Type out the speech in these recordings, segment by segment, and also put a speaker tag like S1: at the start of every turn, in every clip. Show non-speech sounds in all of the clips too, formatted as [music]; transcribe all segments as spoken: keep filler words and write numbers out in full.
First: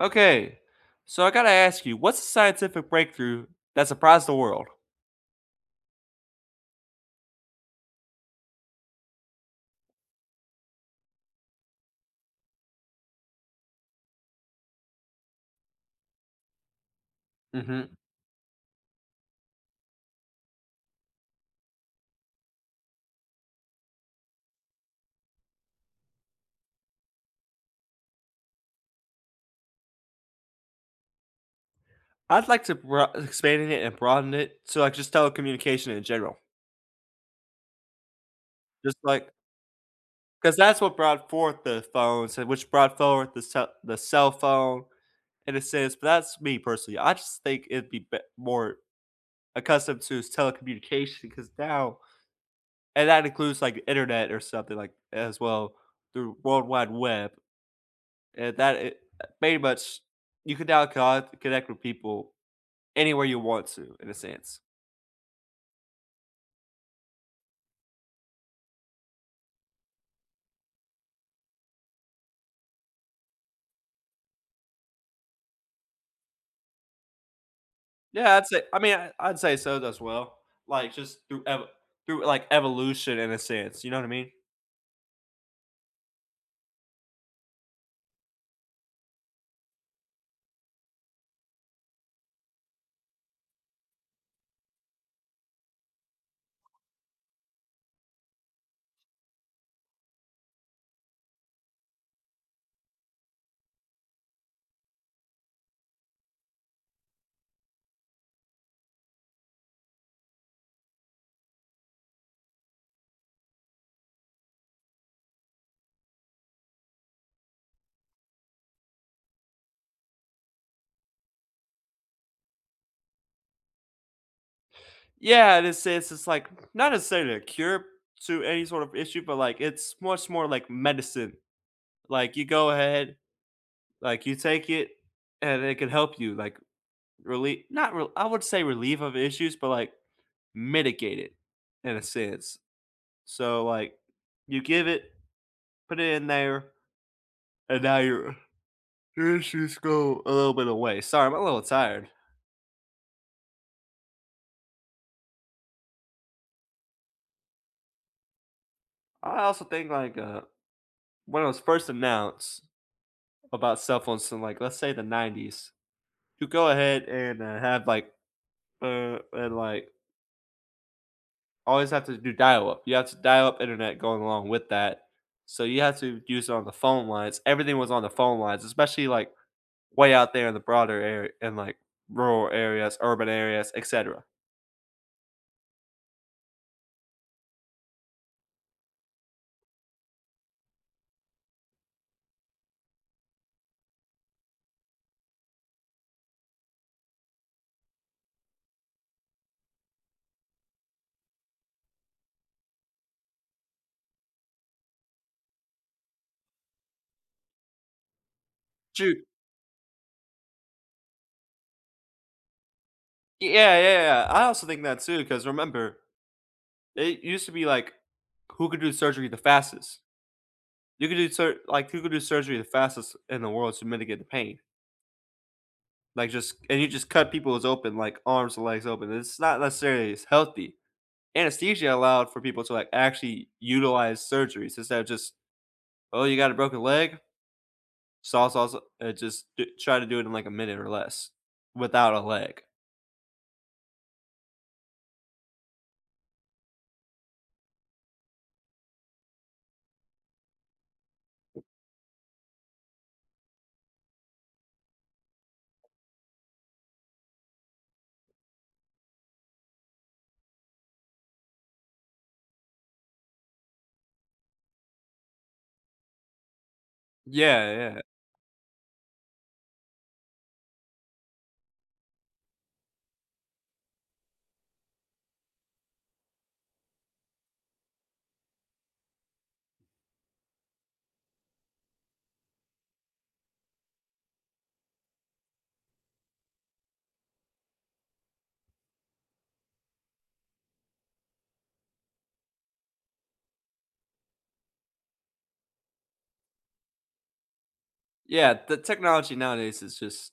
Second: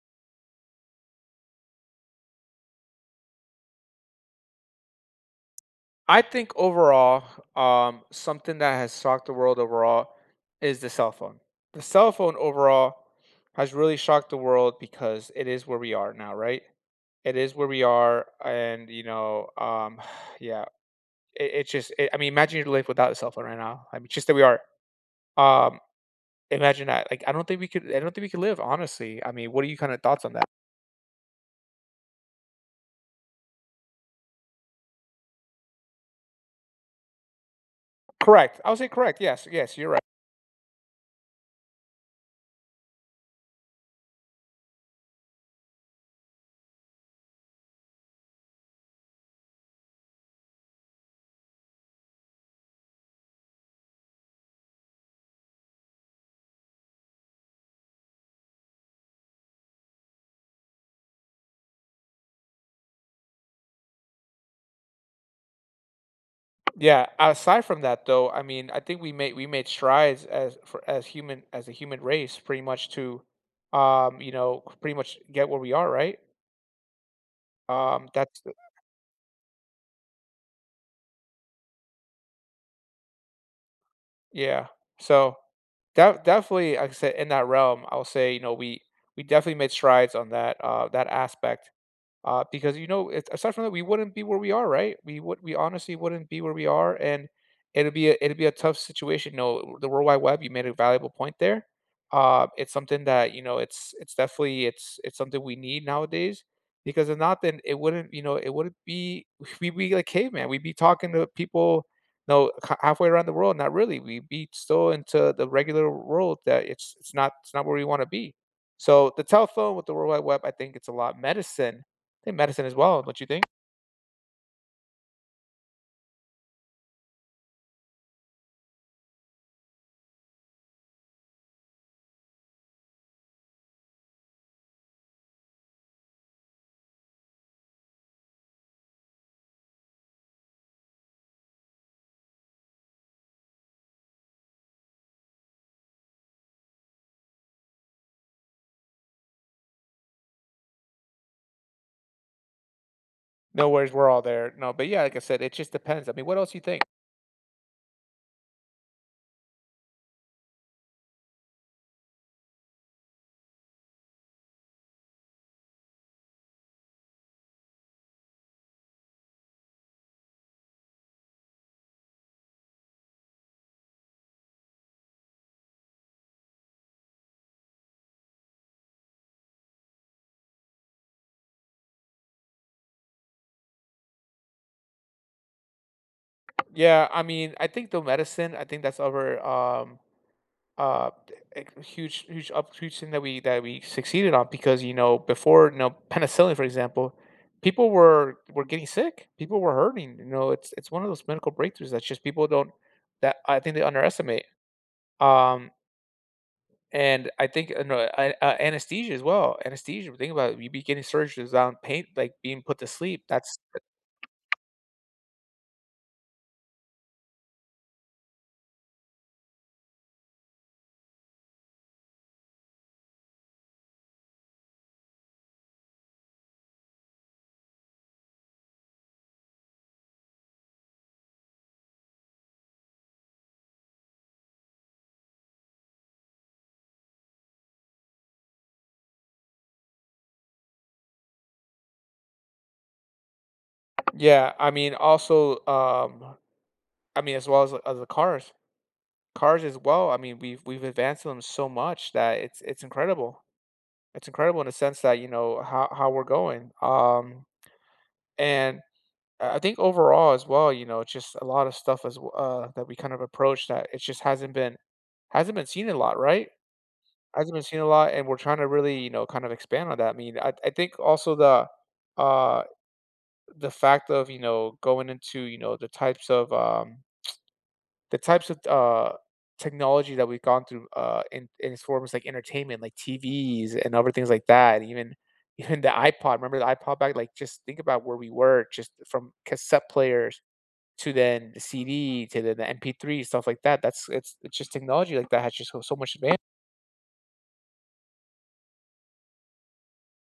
S1: Okay. So I gotta ask you, what's the scientific breakthrough that surprised the world?
S2: I think overall, um, something that has shocked the world overall is the cell phone. The cell phone overall has really shocked the world because it is where we are now. Right? It is where we
S1: Mhm.
S2: are and, you know, um, [sighs] yeah, it it's just i I mean, imagine your life without a cell phone right now. I mean, it's just that we are, um, imagine that. Like, I don't think we could I don't think we could live, honestly. I mean, what are your kinda thoughts on that?
S1: I'd like to broa e expand it and broaden it to, like, just telecommunication in general.
S2: Correct. I would say
S1: Just
S2: correct.
S1: like
S2: Yes. Yes. You're right.
S1: 'Cause that's what brought forth the phones and which brought forward the cell the cell phone in a sense, but that's me personally. I just think it'd be bet more accustomed to s telecommunication 'cause now and that includes like, Internet or something like, a as well through World Wide Web. And that it pey much you can now con connect with people anywhere you want to, in a sense.
S2: Yeah. Aside from that, though, I mean, I think we made we made strides as for as human as a human race pretty much to, um, you know, pretty much get where we are, right? Um,
S1: Yeah,
S2: that's
S1: I'd
S2: the
S1: say I mean, I I'd say so as well, like, just through ev through, uh, like, evolution in a sense, you know what I mean?
S2: Yeah. So, de definitely, like I said, in that realm, I'll say, you know, we we definitely made strides on that, uh that aspect, uh, because, you know, it's aside from that, we wouldn't be where we are, right? We would We honestly wouldn't be where we are, and it'll be a it'll be a tough situation. No, the World Wide Web, you made a valuable point there, um, it's something that, you know, it's it's definitely it's it's something we need nowadays, because if not, then, it wouldn't, you know it wouldn't be we we we'd be like caveman, we'd be talking to people, know, ha halfway around the world, not really, we'd be still into the regular world that it's it's not it's not where we wanna be. So, the telephone with the World Wide Web, I think it's a lot medicine, than medicine as well, don't you think?
S1: Yeah, this is it's like not necessarily a cure to any sort of issue, but, like, it's much more like medicine. Like, you go ahead, like, you take it, and it can help you, like, really not real I wouldn't say relieve of issues, but, like, mitigate it in a sense. So, like, you give it, put it in there, and now you're [yawns] issues go a little bit away. Sorry, I'm a little tired.
S2: No worries, we're all there no, but yeah, like I said, it just depends, I mean, what else do you think?
S1: I also think, like, uh, when it was first announced about cell phones in, like, let's say, the nineties. You go ahead and, uh, have, like uh, and, like always have to do dial-up you have to dial-up internet, going along with that. So, you have to use it on the phone lines everything was on the phone lines, especially, like, way out there in the broader are and, like, rural areas, urban areas, etcetera.
S2: Yeah, I mean, I think the medicine I think that's our, um uh eh eh huge huge up huge thing that we that we succeeded on because, you know, before you know, penicillin, for example people were were getting sick, people were hurting, you know? It's it's one of those medical breakthroughs that's just people don't that, I think they underestimate. Um and, I think uh, no, I uh, anesthesia, as
S1: True.
S2: well anesthesia when you think about it, we begin surgeries on pain like, being put to sleep,
S1: Y
S2: that's
S1: yeah, yeah, I also think that too 'cause remember, it used to be like, who could do surgery the fastest? You could do sur like, who could do surgery the fastest in the world to mitigate the pain? Like, just and you just cut peoples open like, arms and legs open, it's not, necessarily as healthy. Anesthesia allowed for people to, like, actually utilize surgeries, instead of just "Oh, you got a broken leg?" Saw, saw, s and it, just d try to do it in, like, a minute or less, without a leg.
S2: Yeah, I mean, also, um I mean, as well as the as the cars cars, as well, I mean, we've we've advanced them so much that it's it's incredible. It's incredible in a sense that, you know, ho how we're going, um, and I I think overall, as well, you know, it's just a lotta stuff as w uh, that we, kind of approach that it just hasn't been hasn't been seen a lot, right? Hasn't been
S1: Yeah,
S2: seen a
S1: yeah.
S2: lot, and we're trying to really, you know, kind of expand on that, I mean, I I think also the, uh the fact of, you know, going into, you know, the types of, um [tsk] the types of th uh, technology that we've gone through, uh, in in its forms, like entertainment, like TVs, and other things like that, and even even the iPod remember the iPod? Back like, just think about where we were just from cassette players, to then the C-D, to the the MP3, stuff like that, that's it's it's just technology like that has just so so much adva
S1: Yeah, the technology, nowadays, is just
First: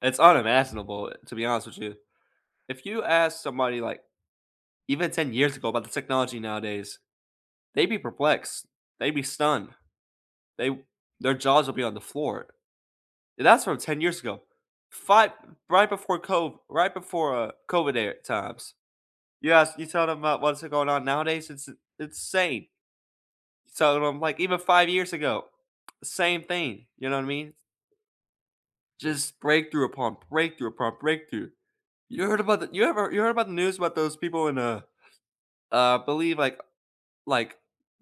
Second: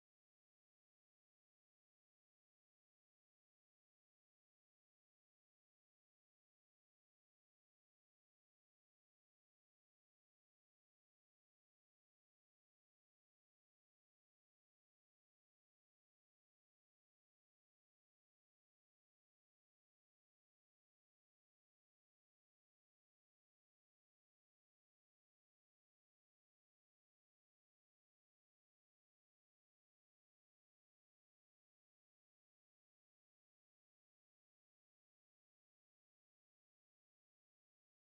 S1: it's unimaginable, to be honest with you. If you ask somebody, like even ten years ago, about the technology, nowadays, they'd be perplexed. They'd be stunned. They their jaws will be on the floor. And, that's from ten years ago. Fi right before COV right before, uh, COVID er times. You ask you tell them about what's going on, nowadays? It's it's it's itsane. So, then I'm, like even five years ago same thing, you know what I mean? Just breakthrough, upon breakthrough, upon breakthrough. You heard about the you ever you heard about the news about those people in, uh, I believe, like like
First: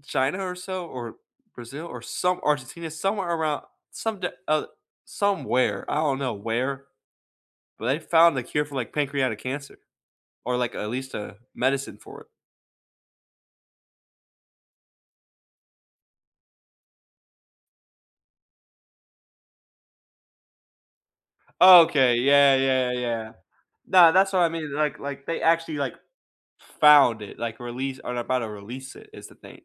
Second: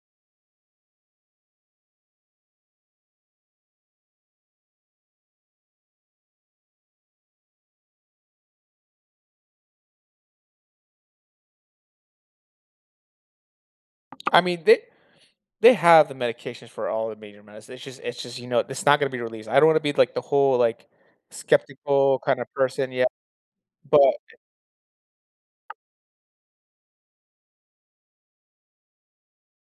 S1: China, or so? Or, Brazil? Or, some Argentina? Somewhere around somed uh, somewhere, I don't know where. But, they found a cure for, like, pancreatic cancer. Or, like, at least a medicine for it.
S2: I mean, they they have the medications for all the major meds, it's just it's just, you know, it's not gonna be released, I don't wanna be, like, the whole, like,
S1: Okay,
S2: skeptical, kinda
S1: yeah, yeah,
S2: person yeah,
S1: yeah.
S2: but
S1: No, that's what I mean, like like, they actually, like, found it, like, release or about to release it, is the thing.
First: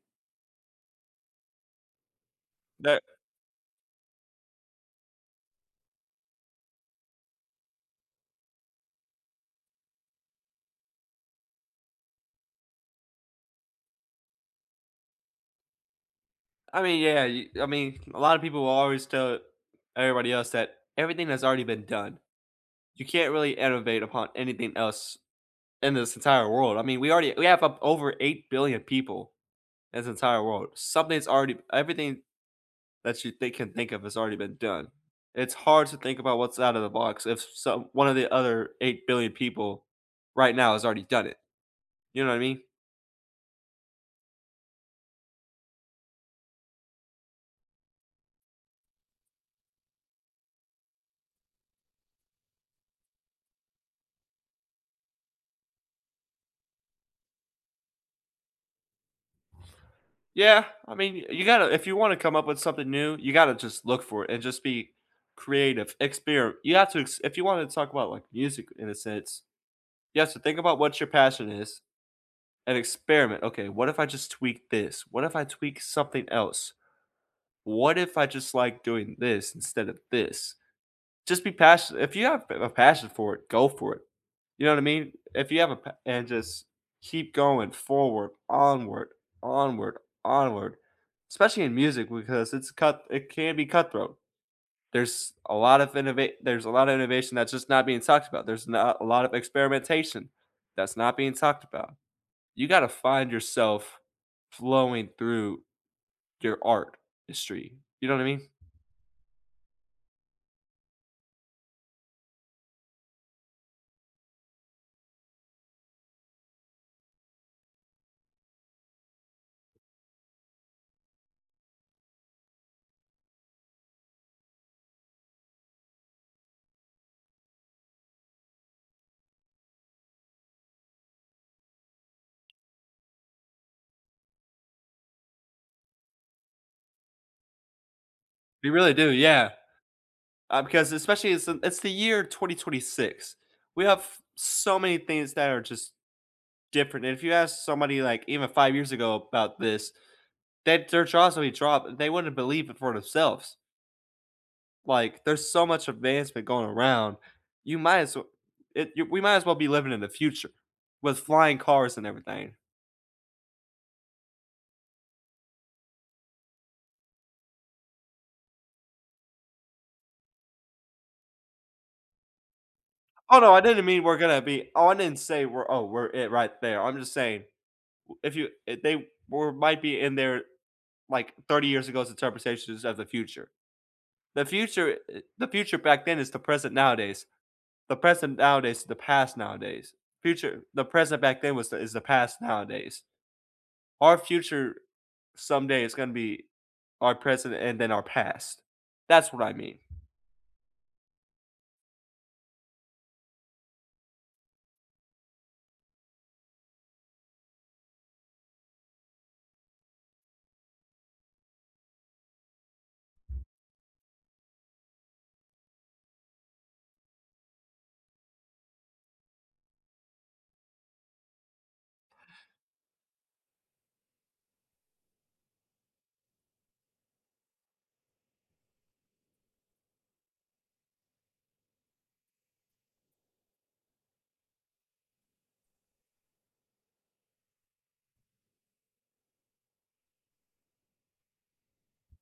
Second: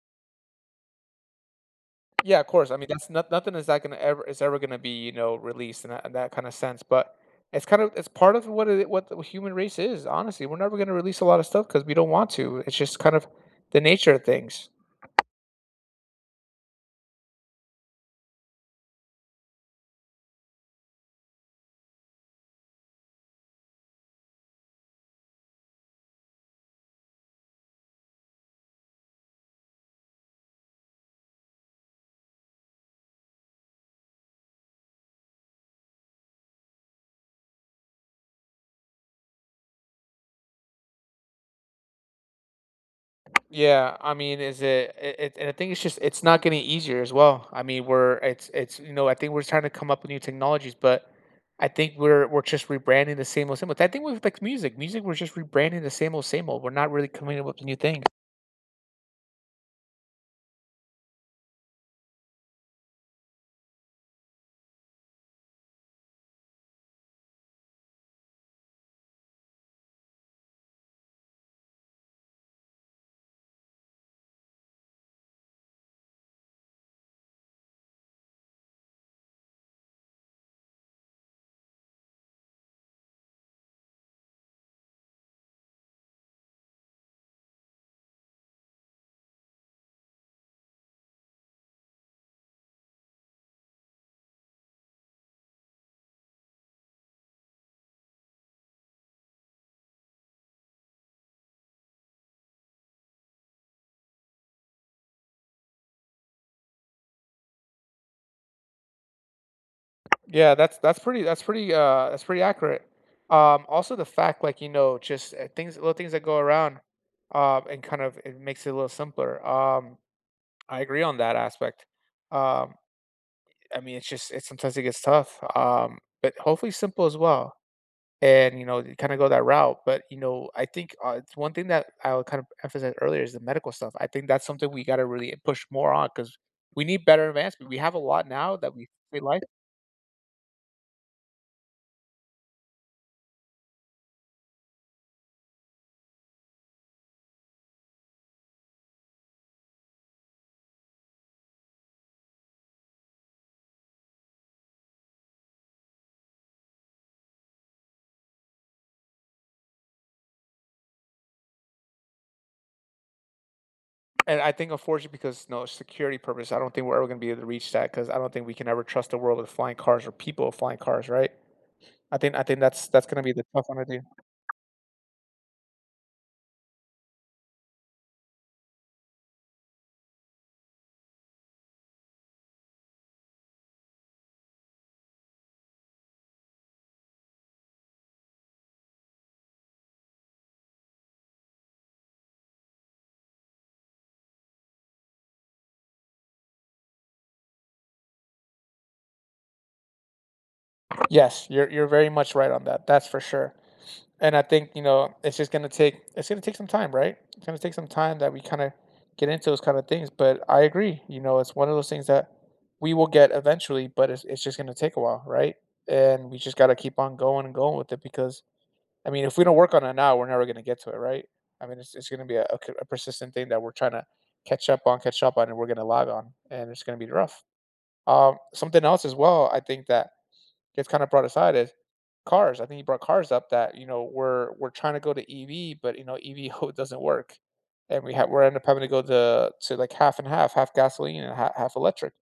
S2: Yeah, of course, I mean,
S1: That
S2: that's not nothing is that gonna ever is ever gonna be, you know, released in that in that kinda sense, but it's, kind of it's part of what it what the human race is, honestly, we're never gonna release a lotta stuff 'cause we don't want to, it's just, kind of the nature of things.
S1: I mean, yeah, y I mean, a lotta people will always tell everybody else that everything has already been done. You can't really innovate upon anything else in this entire world. I mean, we already we have up over eight billion people in this entire world. Something's already everything that you think of think of has already been done. It's hard to think about what's outta the box if s some one of the other eight billion people right now has already done it. You know what I mean?
S2: Yeah, I mean, is it it it and I think it's just it's not getting easier as well. I mean, we're it's it's, you know, I think we're just tryna come up with new technologies. But, I think we're we're just rebranding the same old same old I think we've vexed music. Music, we're just rebranding the same old same old. We're not really coming up with a new thing.
S1: Yeah, I mean, y you gotta if you wanna come up with something new, you gotta just look for it and just be creative, experi You have to ex if you wanna talk about, like, music in a sense, you have to think about what your passion is, and experiment, "Okay, what if I just tweak this? What if I tweak something else? What if I just like doing this instead of this?" Just be passi if you have, eh, a passion for it, go for it, you know what I mean? If you have a pa and just keep going forward, onward, onward, onward. Especially in music because it's cut it can be cutthroat. There's a lot of innova There's a lotta innovation that's just not being talked about, there's not a lotta experimentation that's not being talked about. You gotta find yourself flowing through your art history, you know what I mean?
S2: Yeah, that's that's pretty that's pretty uh, that's pretty accurate. Um, also the fact, like, you know, just, eh, things little things that go around, um, and kind of it makes it a little simpler. Um, I agree on that aspect. Um, I mean, it's just it's sometimes it gets tough, um, but hopefully simple as well. And, you know, you kinda go that route. But, you know, I think, uh, it's one thing that I would kinda emphasize earlier is the medical stuff. I think that's something we gotta really push more on 'cause we need better advancement. We have a lot now
S1: You
S2: that we
S1: really do,
S2: we like.
S1: yeah. Um, because especially it's, um it's the year twenty twenty six. We have so many things that are just different. And if you ask somebody, like, even five years ago about this, that their jaws will be dropped, uh, they wouldn't believe it for themselves. Like, there's so much advancement going around, you might as well it you We might as well be living in the future with flying cars and everything.
S2: And I think, unfortunately, because, you know, security purpose, I don't think we're ever gonna be able to reach that, 'cause I don't think we can ever trust the world of flying cars or people of flying cars, right? I think I think that's that's gonna be
S1: Oh
S2: the
S1: no, I
S2: tough one
S1: didn't
S2: with you.
S1: mean we're gonna be on and say, "We're Oh, we're it right there." I'm just saying, w if you if they we're might be in there, like, thirty years ago since interpretation of the future. The future it The future back then is the present nowadays. The present nowadays is the past nowadays. Future The present back then was is the past nowadays. Our future someday is gonna be our present and then our past. That's what I mean.
S2: Yes, you're you're very much right on that, that's for sure, and I think, you know, it's just gonna take it's gonna take some time, right? It's gonna take some time that we kinda get into those kind of things, but I agree, you know, it's one of those things that we will get eventually, but it's it's just gonna take a while, right? And, we just gotta keep on going and going with it because I mean, if we don't work on it now, we're never gonna get to it, right? I mean, it's it's gonna be a c a persistent thing that we're tryna catch up on, catch up on, and we're gonna log on, and it's gonna be rough. Um, something else as well, I think that it's kinda brought aside is cars, I think he brought cars up that, you know, we're we're trying to go to EV, but, you know, EV, oh, doesn't work, and we have we're end up having to go to to, like, half and half, half gasoline and ha half electric,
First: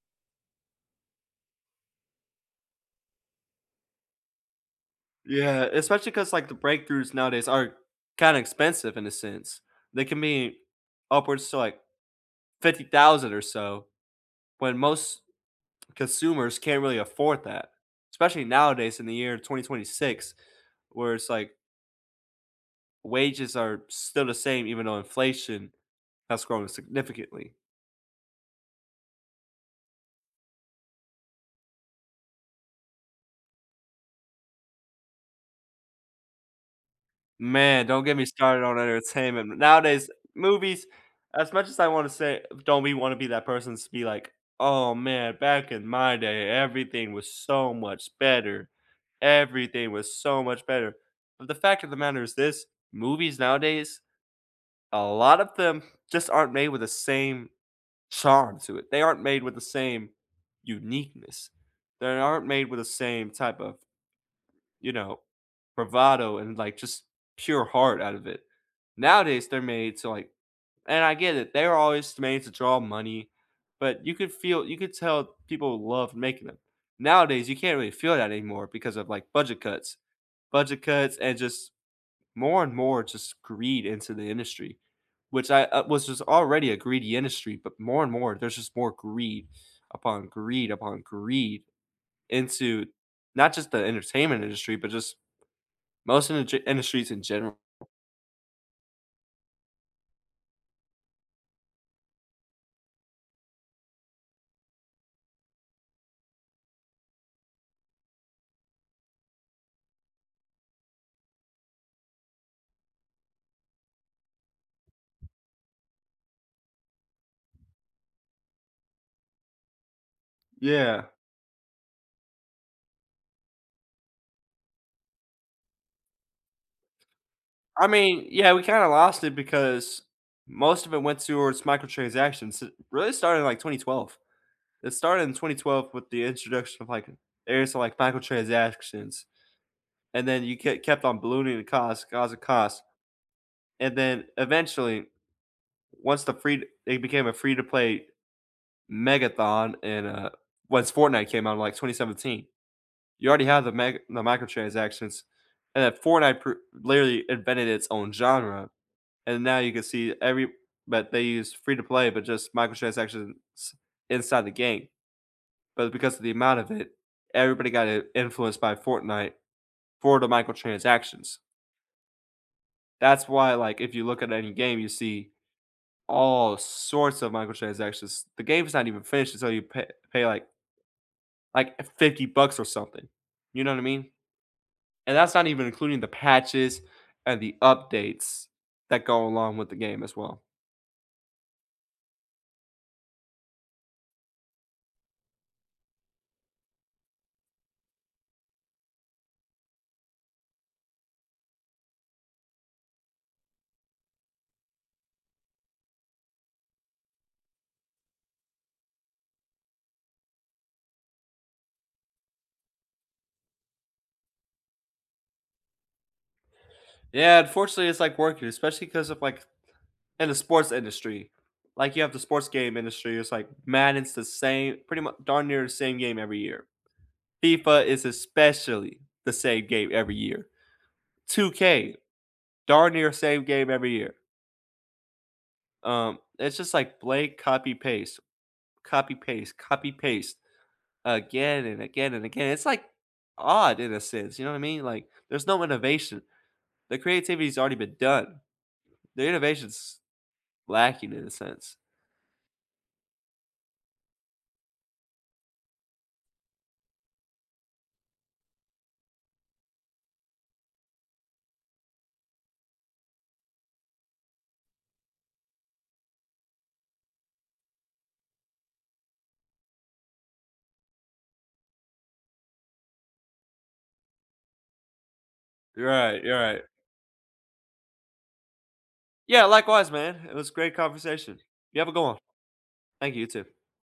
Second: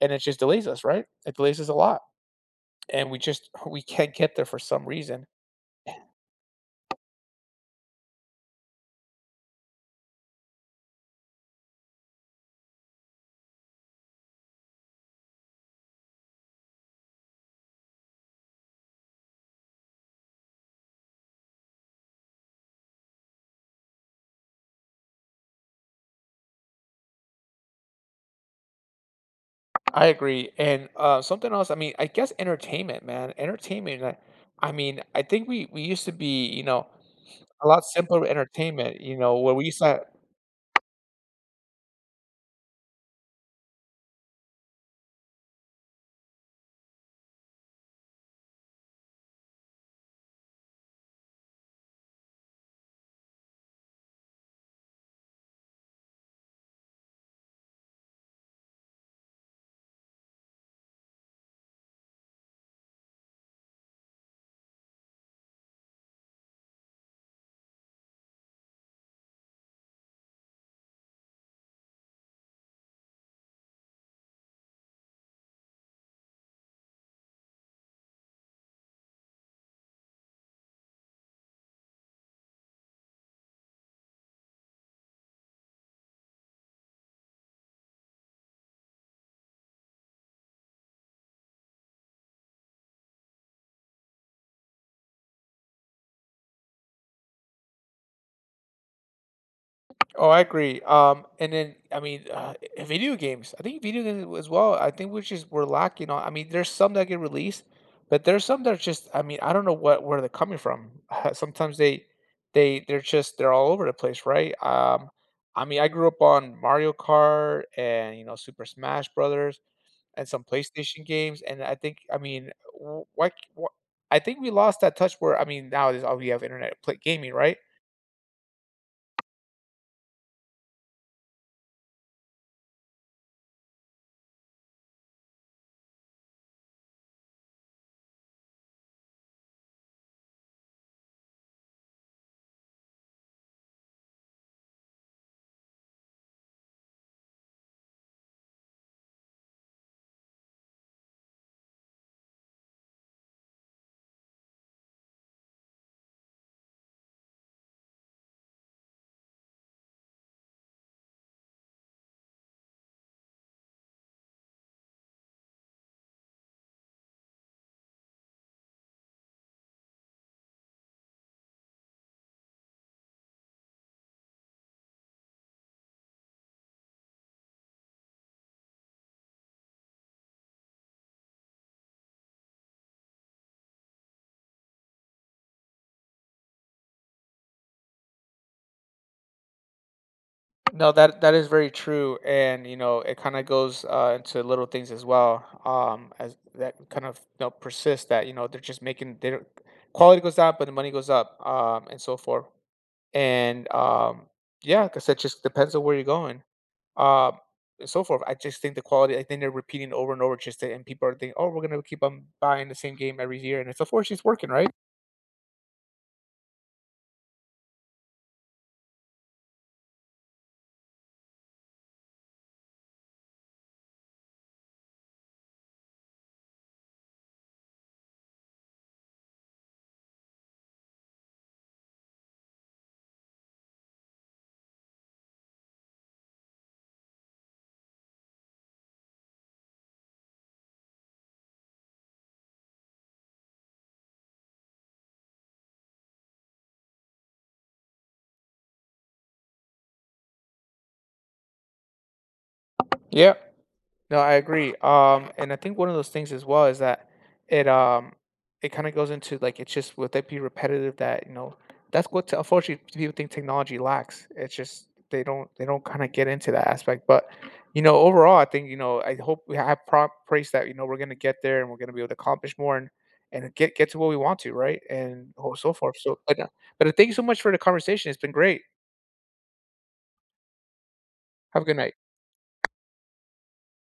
S2: and it just delays us, right? It delays us a lot, and we just hu we can't get there for some reason.
S1: Yeah, especially 'cause, like, the
S2: [chuckles]
S1: breakthroughs nowadays are kinda expensive in a sense. They can be upwards to, like, fifty thousand or so, when most consumers can't really afford that. Especially nowadays in the year twenty twenty-six, where it's like wages are still the same even though inflation has grown significantly.
S2: I agree, and, uh, something else. I mean, I guess entertainment, man, entertainment, like, I mean, I think we we used to be, you know a lot
S1: Man, don't get me
S2: simpler
S1: started on
S2: entertainment. You know,
S1: entertainment.
S2: where
S1: N
S2: we used to
S1: Nowadays, movies, as much as I wanna say don't be-wanna be that person's to be like, "Oh man, back in my day everything was so much better. Everything was so much better," but the fact of the matter is this, movies nowadays, a lot of them just aren't made with the same charm to it. They aren't made with the same uniqueness. They aren't made with the same type of, you know, bravado, and, like, just pure heart out of it. Nowadays, they're made to, like And I get it, they're all just made to draw money, but you could feel you could tell people love making them. Nowadays, you can't really feel that anymore because of, like, budget cuts. Budget cuts, and just more and more just greed into the industry. Which I, uh, was just already a greedy industry, but more and more there's just more greed, upon greed, upon greed, into not just the entertainment industry, but just most indu industries in general.
S2: Oh, I agree, um, and then, I mean, uh, eh, video games, I think video gaming, as well. I think we're just we're lacking on I mean, there's some that get released, but there's some that are just I mean, I don't know what where they're coming from, sometimes they they they're just they're all over the place, right? Um, I mean, I grew up on Mario Kart, and, you know, Super Smash Brothers, and some
S1: Yeah.
S2: PlayStation games, and I think I mean, w why c wha I think we lost that touch where I mean, now it's all we have Internet to play gaming, right?
S1: I mean, yeah, we kinda lost it because most of it went towards microtransactions. It really started in, like, twenty-twelve. It started in twenty-twelve with the introduction of, like, areas of, like, microtransactions, and then you ke kept on ballooning the cost, 'cause of cost, and then, eventually, once the free it became a free-to-play megathon and, uh, once Fortnite came out in, like, twenty-seventeen, you already have the meg the microtransactions, and then Fortnite pr literally invented its own genre, and now you can see every but they use free-to-play but just microtransactions inside the game. But because of the amount of it, everybody got, in influenced by Fortnite for the microtransactions. That's why, like, if you look at any game, you see all sorts of microtransactions. The game's not even finished until you pay pay, like like, fifty bucks or something. You know what I mean? And that's not even including the patches and the updates that go along with the game as well.
S2: No, that that is very true, and, you know, it kinda goes uh, into little things as well um, as that kind of, you know, persist that, you know, they're just making they don't quality goes up, but the money goes up, uh, and so forth, and, um, yeah, 'cause it just depends on where you're going, uh, and so forth. I just think the quality I think they're repeating over and over just to and people are thinking, "Oh, we're gonna keep 'em buying the same game every year," and so far, she's working, right?
S1: Yeah, unfortunately, it's, like, working, especially 'cause of, like, in the sports industry. Like, you have the sports game industry, it's, like, Madden's the same pretty much darn near the same game every year. FIFA is especially the same game every year. two k, darn near the same game every year. Um, it's just, like, blank, copy, paste, copy, paste, copy, paste. Again and again and again. It's, like, odd in a sense. You know what I mean? Like, there's no innovation. The creativity's already been done. The innovation's lacking in a sense.
S2: Yeah. No, I agree, um, and I think one of those things as well is that it um, it kinda goes into, like, it's just would they be repetitive that you know, that's what, unfortunately, people think technology lacks. It's just they don't they don't kinda get into that aspect. But, you know, overall, I think, you know, I hope we have prop praise that, you know, we're gonna get there, and we're gonna be able to accomplish more and and get get to what we want to, right, and oh so
S1: You're
S2: forth. So,
S1: right,
S2: like,
S1: you're
S2: uh,
S1: right.
S2: but thank you so much for the conversation. It's been great.
S1: Yeah, likewise, man. It was a great conversation.
S2: Have a good
S1: You have a
S2: night.
S1: good one. Thank you. You too.